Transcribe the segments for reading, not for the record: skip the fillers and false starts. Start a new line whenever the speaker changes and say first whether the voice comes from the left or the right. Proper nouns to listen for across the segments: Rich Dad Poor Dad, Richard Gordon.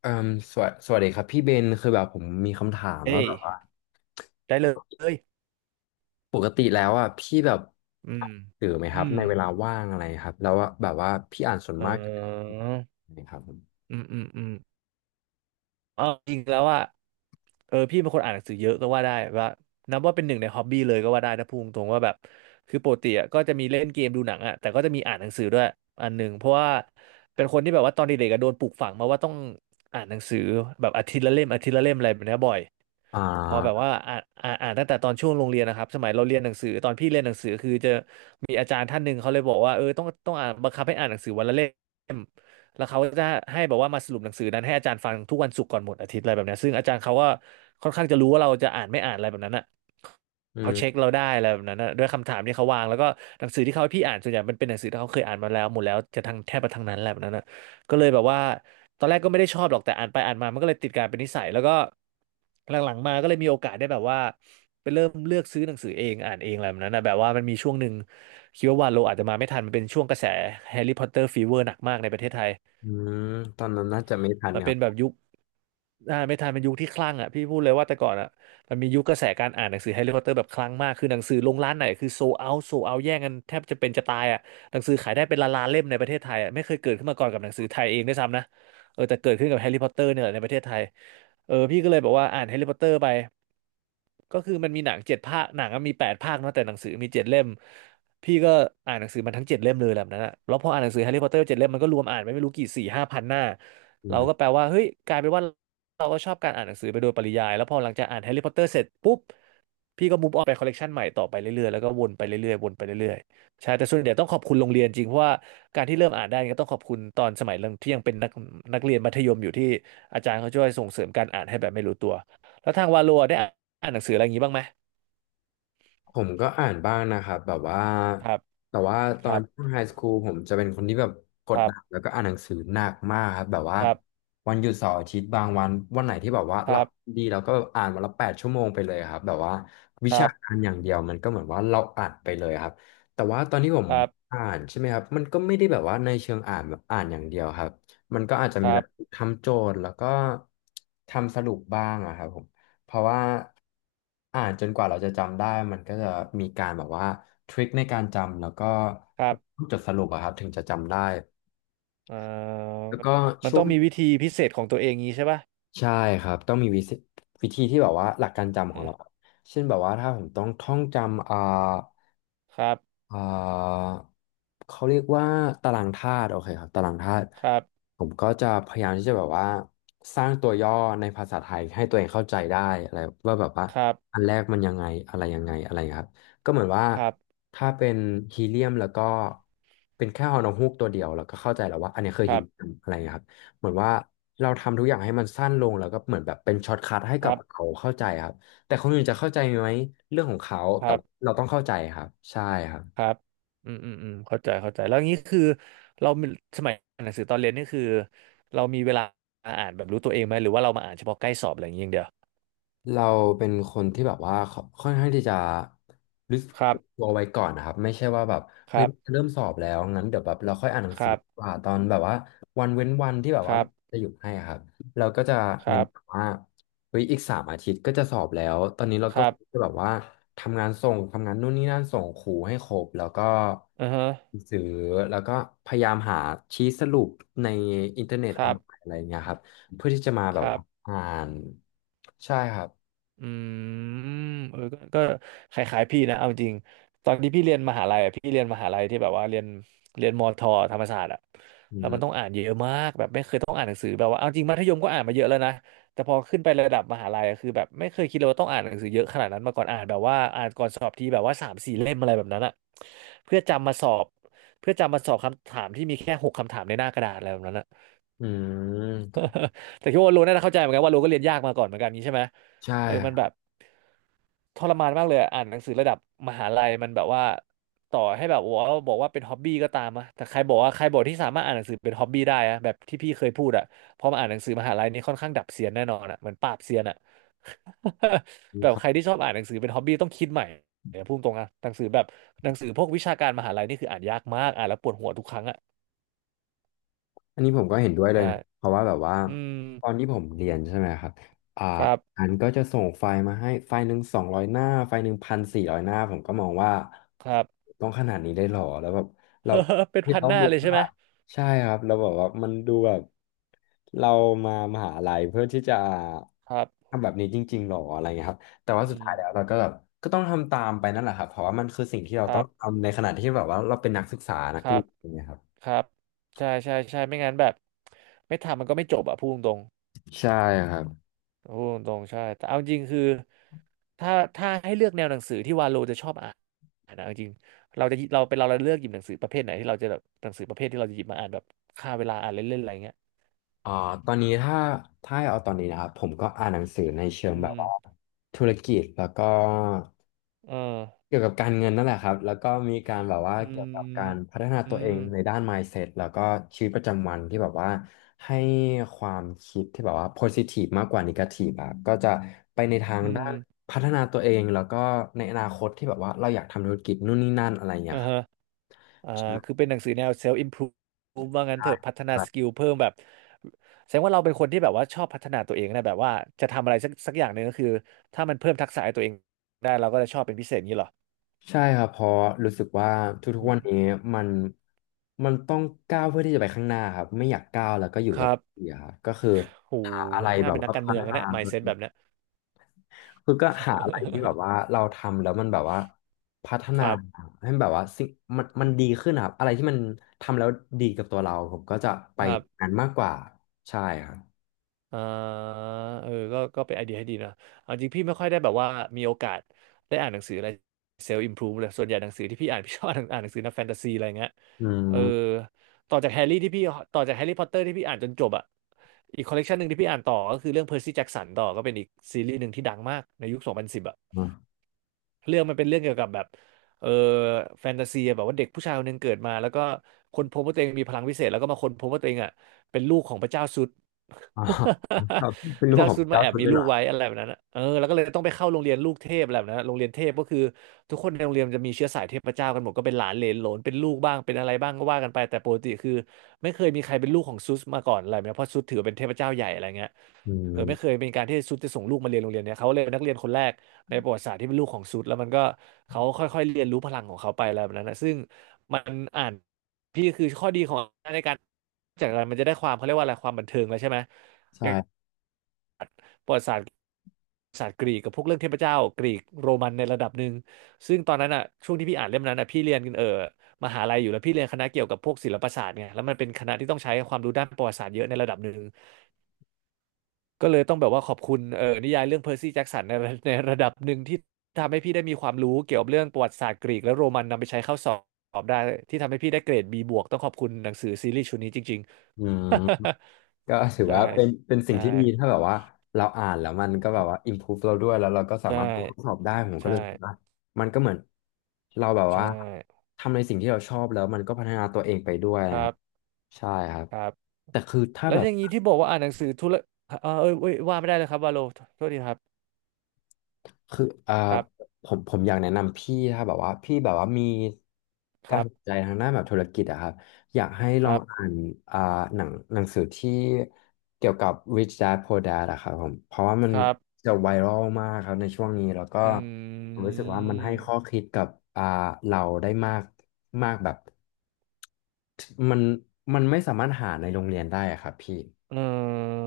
left: เอ่มสวัสดีครับพี่เบนคือแบบผมมีคำถามว่า
right: เอ้ย
left: แบบว่า
right: ได้เลย
left: ปกติแล้วอ่ะพี่แบบ
right: อืม
left: ตื่นไหมค
right: อื
left: รับ
right: ม
left: ในเวลาว่างอะไรครับแล้วว่าแบบว่าพี่อ่านส่วน
right: เอ
left: มาก
right: อ
left: นะครับผม
right: อืม อืม อืม เออจริงแล้วอ่ะเออพี่เป็นคนอ่านหนังสือเยอะก็ว่าได้ว่านับว่าเป็นหนึ่งในฮอบบี้เลยก็ว่าได้นะพูดตรงๆว่าแบบคือปกติอะก็จะมีเล่นเกมดูหนังอ่ะแต่ก็จะมีอ่านหนังสือด้วยอันหนึ่งเพราะว่าเป็นคนที่แบบว่าตอนเด็กๆอะโดนปลูกฝังมาว่าต้องอ่านหนังสือแบบอาทิตย์ละเล่มอาทิตย์ละเล่มอะไรแบบเนี้ยบ่อย
left: อ่
right: พอแบบ
left: า
right: ว่าอ่านอ่านอ่านตั้งแต่ตอนช่วงโรงเรียนนะครับสมัยเราเรียนหนังสือตอนพี่เรียนหนังสือคือจะมีอาจารย์ท่านหนึ่งเขาเลยบอกว่าเออต้องอ่านบังคับให้อ่านหนังสือวันละเล่ม แล้วเขาจะให้แบบว่ามาสรุปหนังสือนั้นให้อาจารย์ฟังทุกวันศุกร์ก่อนหมดอาทิตย์อะไรแบบเนี้ยซึ่งอาจารย์เขาก็ค่อนข้างจะรู้ว่าเราจะอ่านไม่อ่านอะไรแบบนั้นอ่ะ
left: อื
right: เขาเช็ค
left: ม
right: เราได้อะไรแบบนั้นอะด้วยคำถามที่เขาวางแล้วก็หนังสือที่เขาให้พี่อ่านส่วนใหญ่มันเป็นหนังสือที่เขาเคยอ่านมาแล้วหมดแล้วจะทั้งแทบจะทั้งนั้นแหละแบบนั้นอะก็เลยแบบว่าตอนแรกก็ไม่ได้ชอบหรอกแต่อ่านไปอ่านมามันก็เลยติดกลายเป็นนิสัยแล้วก็หลังๆมาก็เลยมีโอกาสได้แบบว่าไปเริ่มเลือกซื้อหนังสือเองอ่านเองอะไรแบบนั้นนะแบบว่ามันมีช่วงหนึ่งคิดว่าวาโลอาจจะมาไม่ทันมันเป็นช่วงกระแสแฮร์รี่พอตเตอร์ฟีเวอร์หนักมากในประเทศไทย
left: อืมตอนนั้นน่าจะไม่ทัน
right: มัน
left: ครั
right: เป็นแบบ
left: บ
right: ยุค อ่านไม่ทันเป็นยุคที่คลั่งอ่ะพี่พูดเลยว่าแต่ก่อนอ่ะมันมียุคกระแสการอ่านหนังสือแฮร์รี่พอตเตอร์แบบคลั่งมากคือหนังสือลงร้านไหนคือโซเอาโซเอาแย่งกันแทบจะเป็นจะตายอ่ะหนังสือขายได้เป็นล้านๆเล่มในประเทศไทยอ่ะไม่เคยเกิดขึ้นมาก่อนกับหนังสือไทยเองด้วยซ้ำนะเออแต่เกิดขึ้นกับแฮร์รี่พอตเตอร์เนี่ยแหละในประเทศไทยเออพี่ก็เลยบอกว่าอ่านแฮร์รี่พอตเตอร์ไปก็คือมันมีหนังเจ็ดภาคหนังอะมีแปดภาคเนาะแต่หนังสือมีเจ็ดเล่มพี่ก็อ่านหนังสือมันทั้งเจ็ดเล่มเลยแบบนั้นอะแล้วพออ่านหนังสือแฮร์รี่พอตเตอร์เจ็ดเล่มมันก็รวมอ่านไปไม่รู้กี่สี่ห้าพันหน้าเราก็แปลว่าเฮ้ยกลายเป็นว่า เราก็ชอบการอ่านหนังสือไปโดยปริยายแล้วพอหลังจากอ่านแฮร์รี่พอตเตอร์เสร็จปุ๊บพี่ก็มูฟออนไปคอลเลกชันใหม่ต่อไปเรื่อยๆแล้วก็วนไปเรื่อยๆวนไปเรื่อยๆใช่แต่ส่วนใหญ่ต้องขอบคุณโรงเรียนจริงเพราะว่าการที่เริ่มอ่านได้ก็ต้องขอบคุณตอนสมัยเรื่องที่ยังเป็นนักเรียนมัธยมอยู่ที่อาจารย์เขาช่วยส่งเสริมการอ่านให้แบบไม่รู้ตัวแล้วทางวาโลได้อ่านหนังสืออะไรอย่างนี้บ้างไหม
left: ผมก็อ่านบ้างนะครับแบบว่า
right: ครับ
left: แต่ว่าต
right: ค
left: อ
right: รั
left: น
right: บ
left: ช่วงไฮสคูลผมจะเป็นคนที่แบบก
right: ค
left: ด
right: รั
left: ดัน
right: บ
left: แล้วก็อ่านหนังสือหนักมากครับแบบว่า
right: ครับ
left: วันหยุดเสาร์อาทิตย์บางวันวันไหนที่แบบว่า
right: ค
left: เรา
right: รับ
left: ดีเราก็อ่านวันละ8 ชั่วโมงไปเลยครับแบบว่าวิ
right: ครั
left: ชากา
right: บ
left: รอย่างเดียวมันก็เหมือนว่าเราอ่านไปเลยครับแต่ว่าตอนที่ผม
right: ครับ
left: อ่านใช่ไหมครับมันก็ไม่ได้แบบว่าในเชิงอ่านแบบอ่านอย่างเดียวครับมันก็อาจจะ
right: ค
left: มี
right: รั
left: แบบ
right: บ
left: ทำโจทย์แล้วก็ทำสรุปบ้างอะครับผม เพราะว่าอ่านจนกว่าเราจะจำได้มันก็จะมีการแบบว่าทริคในการจำแล้วก็
right: ครับ
left: จดสรุปอะครับถึงจะจำได้
right: เอ่อ
left: แล้วก็
right: มัน
left: ช่ว
right: ต้อ
left: ง
right: งมีวิธีพิเศษของตัวเองงี้ใช่ป่ะ
left: ใช่ครับต้องมีวิธีวิธีที่แบบว่าหลักการจำของเราเช่นแบบว่าถ้าผมต้องท่องจำ
right: ครับ
left: อ่าเขาเรียกว่าตารางธาตุโอเคครับตารางธาตุ
right: ครับ
left: ผมก็จะพยายามที่จะแบบว่าสร้างตัวย่อในภาษาไทยให้ตัวเองเข้าใจได้อะไรว่าแบบว่า
right: ครับ
left: อันแรกมันยังไงอะไรยังไงอะไรครับก็เหมือนว่า
right: ครับ
left: ถ้าเป็นฮีเลียมแล้วก็เป็นแค่ฮอนูกตัวเดียวแล้วก็เข้าใจแล้วว่าอันนี้คื
right: ค
left: อ
right: รั
left: ฮี
right: บ
left: เลียมอะไรครับเหมือนว่าเราทำทุกอย่างให้มันสั้นลงแล้วก็เหมือนแบบเป็นช็อตคัทให้
right: ค
left: กั
right: รั
left: บ
right: บ
left: เขาเข้าใจครับแต่คนอื่นจะเข้าใจไหมเรื่องของเขา
right: ค
left: แต่
right: รับ
left: เราต้องเข้าใจครับใช่ครับ
right: ครับอืมอืมอืมเข้าใจเข้าใจแล้วงี้คือเรามีสมัยอ่านหนังสือตอนเรียนนี่คือเรามีเวลาอ่านแบบรู้ตัวเองไหม หรือว่าเรามาอ่านเฉพาะใกล้สอบอะไรอย่างเงี้ยอย่างเดียว
left: เราเป็นคนที่แบบว่าค่อนข้างที่จะรู้สึก
right: ครับ
left: ตัวไว้ก่อนนะครับไม่ใช่ว่าแบบ
right: ค
left: เฮ้ย
right: รับ
left: เริ่มสอบแล้วงั้นเดี๋ยวแบบเราค่อยอ่านหนัง
right: ค
left: สือ
right: รับ
left: ดีกว่าตอนแบบว่าวันเว้นวันที่แบบ
right: ค
left: ว่า
right: รับ
left: จะหยุดให้อะครับเราก็จะ
right: ค
left: เน้
right: รั
left: น
right: บ
left: แบบว่าเฮ้ยอีก3 อาทิตย์ก็จะสอบแล้วตอนนี้เรา
right: ค
left: ก็
right: รับค
left: จะ
right: รับ
left: แบบว่าทำงานส่งทำงานนู่นนี่นั่นส่งครูให้ครบแล้วก็
right: อือฮะ
left: ซื้อแล้วก็พยายามหาชี้สรุปในอินเทอร์เน็ต
right: ค
left: ออ
right: รั
left: น
right: บ
left: ไลน์อะไรอย่างเงี้ยครับเพื่อที่จะมาแบ
right: ค
left: บ
right: รั
left: ว่า
right: บ
left: อ่านใช่ครับ
right: อืมเออก็คล้ายๆพี่นะเอาจริงตอนที่พี่เรียนมหาลัยอะพี่เรียนมหาลัยที่แบบว่าเรียนมอทอธรรมศาสตร์อะ
left: อื
right: แล้วมันต้อง
left: ม
right: อ่านเยอะมากแบบไม่เคยต้องอ่านหนังสือแบบว่าเอาจริงมัธยมก็อ่านมาเยอะแล้วนะแต่พอขึ้นไประดับมหาลัยอะคือแบบไม่เคยคิดเลยว่าต้องอ่านหนังสือเยอะขนาดนั้นมาก่อนอ่านแบบว่าอ่านก่อนสอบทีแบบว่าสามสี่เล่มอะไรแบบนั้นอะเพื่อจำมาสอบเพื่อจำมาสอบคำถามที่มีแค่หกคำถามในหน้ากระดาษอะไรแบบนั้นอะ
left: อืม
right: แต่คิดว่าโลน่าจะเข้าใจเหมือนกันว่าโลก็เรียนยากมาก่อนเหมือนกันนี้ใช่ไหม
left: ใช่
right: มั
left: ค
right: น
left: รั
right: แบบ
left: บ
right: ทรมานมากเลยอะอ่านหนังสือระดับมหาลัยมันแบบว่าต่อให้แบบว่าบอกว่าเป็นฮ็อบบี้ก็ตามอะแต่ใครบอกว่าใครบอกที่สามารถอ่านหนังสือเป็นฮ็อบบี้ได้อะแบบที่พี่เคยพูดอะพอมาอ่านหนังสือมหาลัยนี่ค่อนข้างดับเซียนแน่นอนอะเหมือนปราบเซียนอะ แบบใครที่ชอบอ่านหนังสือเป็นฮ็อบบี้ต้องคิดใหม่เนี่ยพูดตรงอะหนังสือแบบหนังสือพวกวิชาการมหาลัยนี่คืออ่านยากมากอ่านแล้วปวดหัวทุกครั้งอะ
left: อันนี้ผมก็เห็นด้วยเลย
right: ใช่
left: นะเพราะว่าแบบว่า
right: อืม
left: ตอนที่ผมเรียนใช่ไหมครับอ่า
right: ครับ
left: อันก็จะส่งไฟล์มาให้ไฟล์หนึ่ง200 หน้าไฟล์1,400 หน้าผมก็มองว่า
right: ครับ
left: ต้องขนาดนี้ได้หรอแล้วแบบ เรา
right: เฮ้อเป็น
left: ที่
right: พัน
left: ต้อ
right: ห
left: ง
right: น้า
left: ดู
right: เลยใช่
left: ว่า
right: ไหม
left: ใช่ครับเราแบอกว่ามันดูแบบเรามามหาลัยเพื่อที่จะ
right: ครับ
left: ทำแบบนี้จริงๆหรออะไรเงี้ยครับแต่
right: อื
left: ว่าสุด
right: ม
left: ท้ายแล้วเราก็แบบก็ต้องทำตามไปนั่นแหละครับเพราะว่ามันคือสิ่งที่เรา
right: ค
left: ต้
right: รั
left: อง
right: บ
left: ทำในขณะที่แบบว่าเราเป็นนักศึกษานั
right: ค
left: ก
right: รั
left: เรีย
right: บ
left: นอย่างเงี้ยครับ
right: ครับ ใช่ใช่ใช่ไม่งั้นแบบไม่ทำมันก็ไม่จบอ่ะพูดตรง
left: ใช่ครับ
right: ๆพูดตรงๆใช่ แต่เอาจริงคือถ้าถ้าให้เลือกแนวหนังสือที่วาโลจะชอบอ่านนะเอาจริงเราจะเราเป็นเราเราเลือกหยิบหนังสือประเภทไหนที่เราจะแบบหนังสือประเภทที่เราจะหยิบมาอ่านแบบฆ่าเวลาอ่านเล่นๆอะไรเงี้ย
left: อ่าตอนนี้ถ้าถ้าให้เอาตอนนี้นะครับผมก็อ่านหนังสือในเชิง
right: อื
left: แบบว่า
right: ม
left: ธุรกิจแล้วก็
right: เออ
left: เกี่ยวกับการเงินนั่นแหละครับแล้วก็มีการแบบว่า
right: อื
left: เกี่ยวกับกา
right: ม
left: รพัฒนา
right: อื
left: ตัวเอง
right: ม
left: ในด้าน mindset แล้วก็ชีวิตประจำวันที่แบบว่าให้ความคิดที่แบบว่า positive มากกว่า negative อะก็จะไปในทาง
right: อื
left: ด้า
right: ม
left: นพัฒนาตัวเอง แล้วก็ในอนาคตที่แบบว่าเราอยากทำธุรกิจนู่นนี่นั่นอะไรอย่าง
right: เอ
left: เงี้ยครับ
right: อ อ่าคือเป็นหนังสือแนว self improve ว่างั้
left: ใช
right: นเถอะพัฒนาส
left: ่
right: กิลเพิ่มแบบ แสดงว่าเราเป็นคนที่แบบว่าชอบพัฒนาตัวเองนะ แบบว่าจะทำอะไรสักอย่างหนึ่งก็คือถ้ามันเพิ่มทักษะให้ตัวเองได้เราก็จะชอบเป็นพิเศษอย่างนี้เหรอ
left: ใช่ครับเพราะรู้สึกว่าทุก
right: อื
left: ๆวัน
right: ม
left: นี้มันมันต้องก้าวเพื่อที่จะไปข้างหน้าครับไม่อยากก้าวแล้วก็อยู่
right: ค
left: กับ
right: รับ
left: ที่อะครับก็คือ
right: โห
left: หาอะไร
right: น่า
left: แบบ
right: เป็นนั
left: ว่า
right: กการ
left: พั
right: เมือ
left: ฒ
right: งนะ
left: นา
right: เนี่ย
left: ตัว
right: mindset
left: เอ
right: แบ
left: ง
right: บเนี้ย
left: คือก็หาอะไรที่แบบว่า เราทำแล้วมันแบบว่าพัฒ
right: ค
left: นา
right: รับ
left: ให้แบบว่ามันดีขึ้นนะครับอะไรที่มันทำแล้วดีกับตัวเราผมก็จะไป
right: ครับ
left: นั้นมากกว่าใช่ครับ
right: อ่าก็เป็นไอเดียให้ดีนะเอาจริงพี่ไม่ค่อยได้แบบว่ามีโอกาสได้อ่านหนังสืออะไรเซลล์อิมพรูฟเลยส่วนใหญ่หนังสือที่พี่อ่านพี่ชอบอ่าน อ่านหนังสือแนวแฟนตาซีอะไรเงี้ย
left: อื
right: เอ
left: ม
right: อต่อจากแฮร์รี่ที่พี่ต่อจากแฮร์รี่พอตเตอร์ที่พี่อ่านจนจบอ่ะอีกคอลเลกชันหนึ่งที่พี่อ่านต่อก็คือเรื่องเพอร์ซี่แจ็กสันต่อก็เป็นอีกซีรีส์หนึ่งที่ดังมากในยุค2010อ่ะ เรื่องมันเป็นเรื่องเกี่ยวกับแบบเออแฟนตาซีอะแบบว่าเด็กผู้ชายคนหนึงเกิดมาแล้วก็ค้นพบว่าตัวเองมีพลังวิเศษแล้วก็มาค้นพบว่าตัวเองอ่ะเป็นลูกของพระเจ้าซุด
left: อ๋อครับ เป็น
right: พ
left: รู
right: ระ
left: ป
right: เจ้า
left: ของ
right: ซุดมา
left: ก้าว
right: แอบ
left: สุด
right: มี
left: เลย
right: ลู
left: เหรอ
right: กไว้อะไรแบบนั้นอะเออแล้วก็เลยต้องไปเข้าโรงเรียนลูกเทพอะไรแบบนั้นอะโรงเรียนเทพก็คือทุกคนในโรงเรียนจะมีเชื้อสายเทพเจ้ากันหมดก็เป็นหลานเหลนโหลนเป็นลูกบ้างเป็นอะไรบ้างก็ว่ากันไปแต่ปกติคือไม่เคยมีใครเป็นลูกของซุสมาก่อนอะไรแบบเนี้ยเพราะซุสถือว่าเป็นเทพเจ้าใหญ่อะไรเงี้ย
left: อื
right: เออไม่เคย
left: ม
right: เป็นการที่ซุสจะส่งลูกมาเรียนโรงเรียนเนี้ยเขาเลยเป็นนักเรียนคนแรก ในประวัติศาสตร์ที่เป็นลูกของซุดแล้วมันก็เขาค่อยๆเรียนรู้พลังของเขาไปอะไรแบบนั้นนะซึ่งมันอ่านพี่คือข้อดีของในการจากอะไรมันจะได้ความเขาเรียกว่าอะไรความบันเทิงแล้วใช่ไหมอย่าง
left: ใช่
right: ประวัติศาสตร์ศาสตร์กรีกกับพวกเรื่องเทพเจ้ากรีกโรมันในระดับหนึ่งซึ่งตอนนั้นอ่ะช่วงที่พี่อ่านเล่มนั้นอ่ะพี่เรียนมหาลัยอยู่แล้วพี่เรียนคณะเกี่ยวกับพวกศิลปศาสตร์ไงแล้วมันเป็นคณะที่ต้องใช้ความรู้ด้านประวัติศาสตร์เยอะในระดับหนึ่ง ก็เลยต้องแบบว่าขอบคุณเออนิยายเรื่องเพอร์ซี่แจ็กสันใน ในระดับหนึ่งที่ทำให้พี่ได้มีความรู้เกี่ยวกับเรื่องประวัติศาสตร์กรีกและโรมันนำไปใช้เข้าสอบได้ที่ทำให้พี่ได้เกรด B บวกต้องขอบคุณหนังสือซีรีส์ชุดนี้จริง
left: อืม
right: ๆ
left: ก็ถือ
right: ใช่
left: ว่าเป็นเป็น
right: ใ
left: สิ่งที่ดี
right: ช่
left: ถ้าแบบว่าเราอ่านแล้วมันก็แบบว่า improve เราด้วยแล้วเราก็สา
right: ใช่
left: มารถทดสอบได้ผมก็
right: ใช่
left: เลยคิดว่ามันก็เหมือนเราแบบ
right: ใช
left: ว่า
right: ่
left: ทำในสิ่งที่เราชอบแล้วมันก็พัฒนาตัวเองไปด้วย
right: ค
left: นะค
right: รั
left: รับ
right: บ
left: ใช่ครับ
right: ครับ
left: แต่คือถ้า
right: แล้ว
left: แบ
right: อ
left: บ
right: ย่างนี้ที่บอกว่าอ่านหนังสือธุระเออเอ้ยว่าไม่ได้เลยครับวาโลโทษทีครับ
left: คือ
right: ครับ
left: ผมอยากแนะนำพี่ถ้าแบบว่าพี่แบบว่ามี
right: ค
left: การ
right: รับ
left: สนใจทางด้านแบบธุรกิจอะครับอยากให้
right: ค
left: ลอง
right: รับ
left: อ่านอ่าหนังสือที่เกี่ยวกับ Rich Dad Poor Dad อะครับผมเพราะว่ามัน
right: ครับ
left: จะไวรัลมากครับในช่วงนี้แล้วก็
right: อื
left: ผมรู้สึกว่ามันให้ข้อ
right: ม
left: คิดกับอ่าเราได้มากมากแบบมันมันไม่สามารถหาในโรงเรียนได้อะครับพี่
right: เออ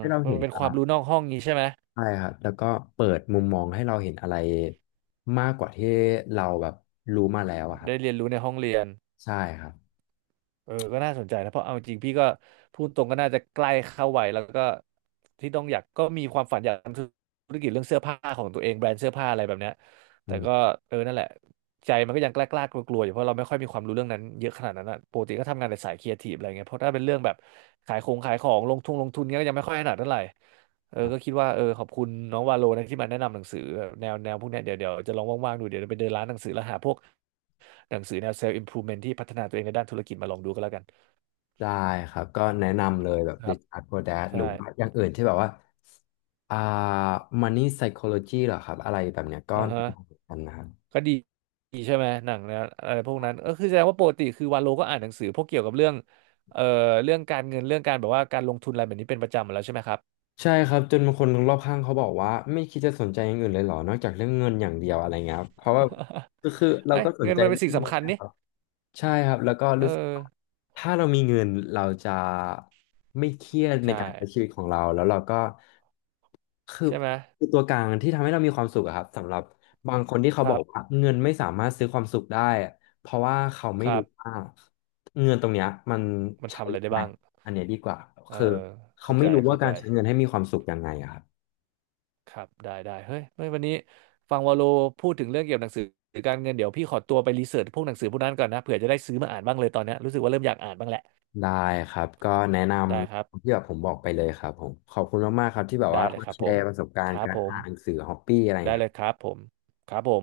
left: ให้เรา
right: มั
left: เห็
right: น
left: น
right: เป็นความรู้นอกห้องนี้ใช่ไหม
left: ใช่ครับแล้วก็เปิดมุมมองให้เราเห็นอะไรมากกว่าที่เราแบบรู้มาแล้วอะครับ
right: ได้เรียนรู้ในห้องเรียน
left: ใช่ครับ
right: เออก็น่าสนใจนะเพราะเอาจริงพี่ก็พูดตรงก็น่าจะใกล้เข้าวัยแล้วก็ที่ต้องอยากก็มีความฝันอยากทำธุรกิจเรื่องเสื้อผ้าของตัวเองแบรนด์เสื้อผ้าอะไรแบบเนี้ย
left: อื
right: แต่ก็
left: ม
right: เออนั่นแหละใจมันก็ยังกล้ากลัวกลัวๆอยู่เพราะเราไม่ค่อยมีความรู้เรื่องนั้นเยอะขนาดนั้นอะปกติก็ทำงานในสายครีเอทีฟอะไรเงี้ยเพราะถ้าเป็นเรื่องแบบขายของลงทุนเงี้ยก็ยังไม่ค่อยถนัดเท่าไหร่เออ
left: ครับ
right: ก็คิดว่าเออขอบคุณน้องวาโลนะที่มาแนะนำหนังสือแบบแนวพวกเนี้ยเดี๋ยวจะลองว่างๆดูเดี๋ยวจะไปเดินร้านหนังสือแล้วหาพวก หนังสือแนว self improvement ที่พัฒนาตัวเองในด้านธุรกิจมาลองดูก็แล้วกัน
left: ได้ครับก็แนะนำเลยแบบ
right: ครับ
left: Richard Gordon หรือ
right: ใช่
left: ว่าอย่างอื่นที่แบบว่าอ่า Money Psychology เหรอครับอะไรแบบเนี้ยก็
right: อ่า
left: แนะ
right: ฮะ
left: นำเหมือนกันนะครับ
right: ก็ดีดีใช่ไหมหนังแนวอะไรพวกนั้นก็คือแสดงว่าปกติคือวาโลก็อ่านหนังสือพวกเกี่ยวกับเรื่องเอ่อเรื่องการเงินเรื่องการแบบว่าการลงทุนอะไรแบบนี้เป็นประจำอยู่แล้วใช่ไหมครับ
left: ใช่ครับจนบางคนรอบข้างเขาบอกว่าไม่คิดจะสนใจอย่างอื่นเลยเหรอนอกจากเรื่องเงินอย่างเดียวอะไรเงี้ยครับเพราะว่าก็คือ เรา
right: ไอ้ ย
left: ก็สน
right: เงิน
left: ใจ
right: มันเป็น
left: เรื่อ
right: สิ่
left: ง
right: ง
left: เงิ
right: สำ
left: น
right: คัญ
left: นะ
right: นี่
left: ครับ ใช่ครับแล้วก็
right: เอ
left: รู้สึก
right: อ
left: ว่าถ้าเรามีเงินเราจะไม่เครียดใน
right: ใช่
left: การใช้ชีวิตของเราแล้วเราก็คือ
right: ใช่ไหม
left: คือตัวกลางที่ทำให้เรามีความสุขอะครับสำหรับบางคนที่เขา
right: ค
left: บอ
right: รั
left: ก
right: บ
left: ว่าเงินไม่สามารถซื้อความสุขได้เพราะว่าเขาไม่
right: ครั
left: รู้
right: บ
left: ว่าเงินตรงเนี้ยมัน
right: มัน
left: ใช้
right: ทำอะไร
left: ยัง
right: ได้
left: ไง
right: บ้าง
left: อันเนี้ยดีกว่า
right: เออ
left: คือเขา
right: เข้าใจ
left: ไม่รู้ว่า
right: เข้า
left: กา
right: ใจ
left: รใช้เงินให้มีความสุขยังไงอะครับ
right: ครับได้ได้เฮ้ยวันนี้ฟังวาโลพูดถึงเรื่องเกี่ยวกับหนังสือการเงินเดี๋ยวพี่ขอตัวไปรีเสิร์ชพวกหนังสือพวกนั้นก่อนนะเผื่อจะได้ซื้อมาอ่านบ้างเลยตอนเนี้ยรู้สึกว่าเริ่มอยากอ่านบ้างแหละ
left: ได้ครับก็แนะน
right: ได้ครับ
left: ำที่แบบผมบอกไปเลยครับผมขอบคุณมากๆครับที่แบบ
right: ได้
left: ว่า
right: เลย
left: มา
right: ครับ
left: แช
right: ผม
left: ร์ประสบกา
right: ค
left: รณ์
right: รับ
left: การ
right: ผม
left: อ่านหนังสือฮอปปี้อะไรอย่าง
right: ได้
left: เงี้ย
right: เลยครับผมครับผม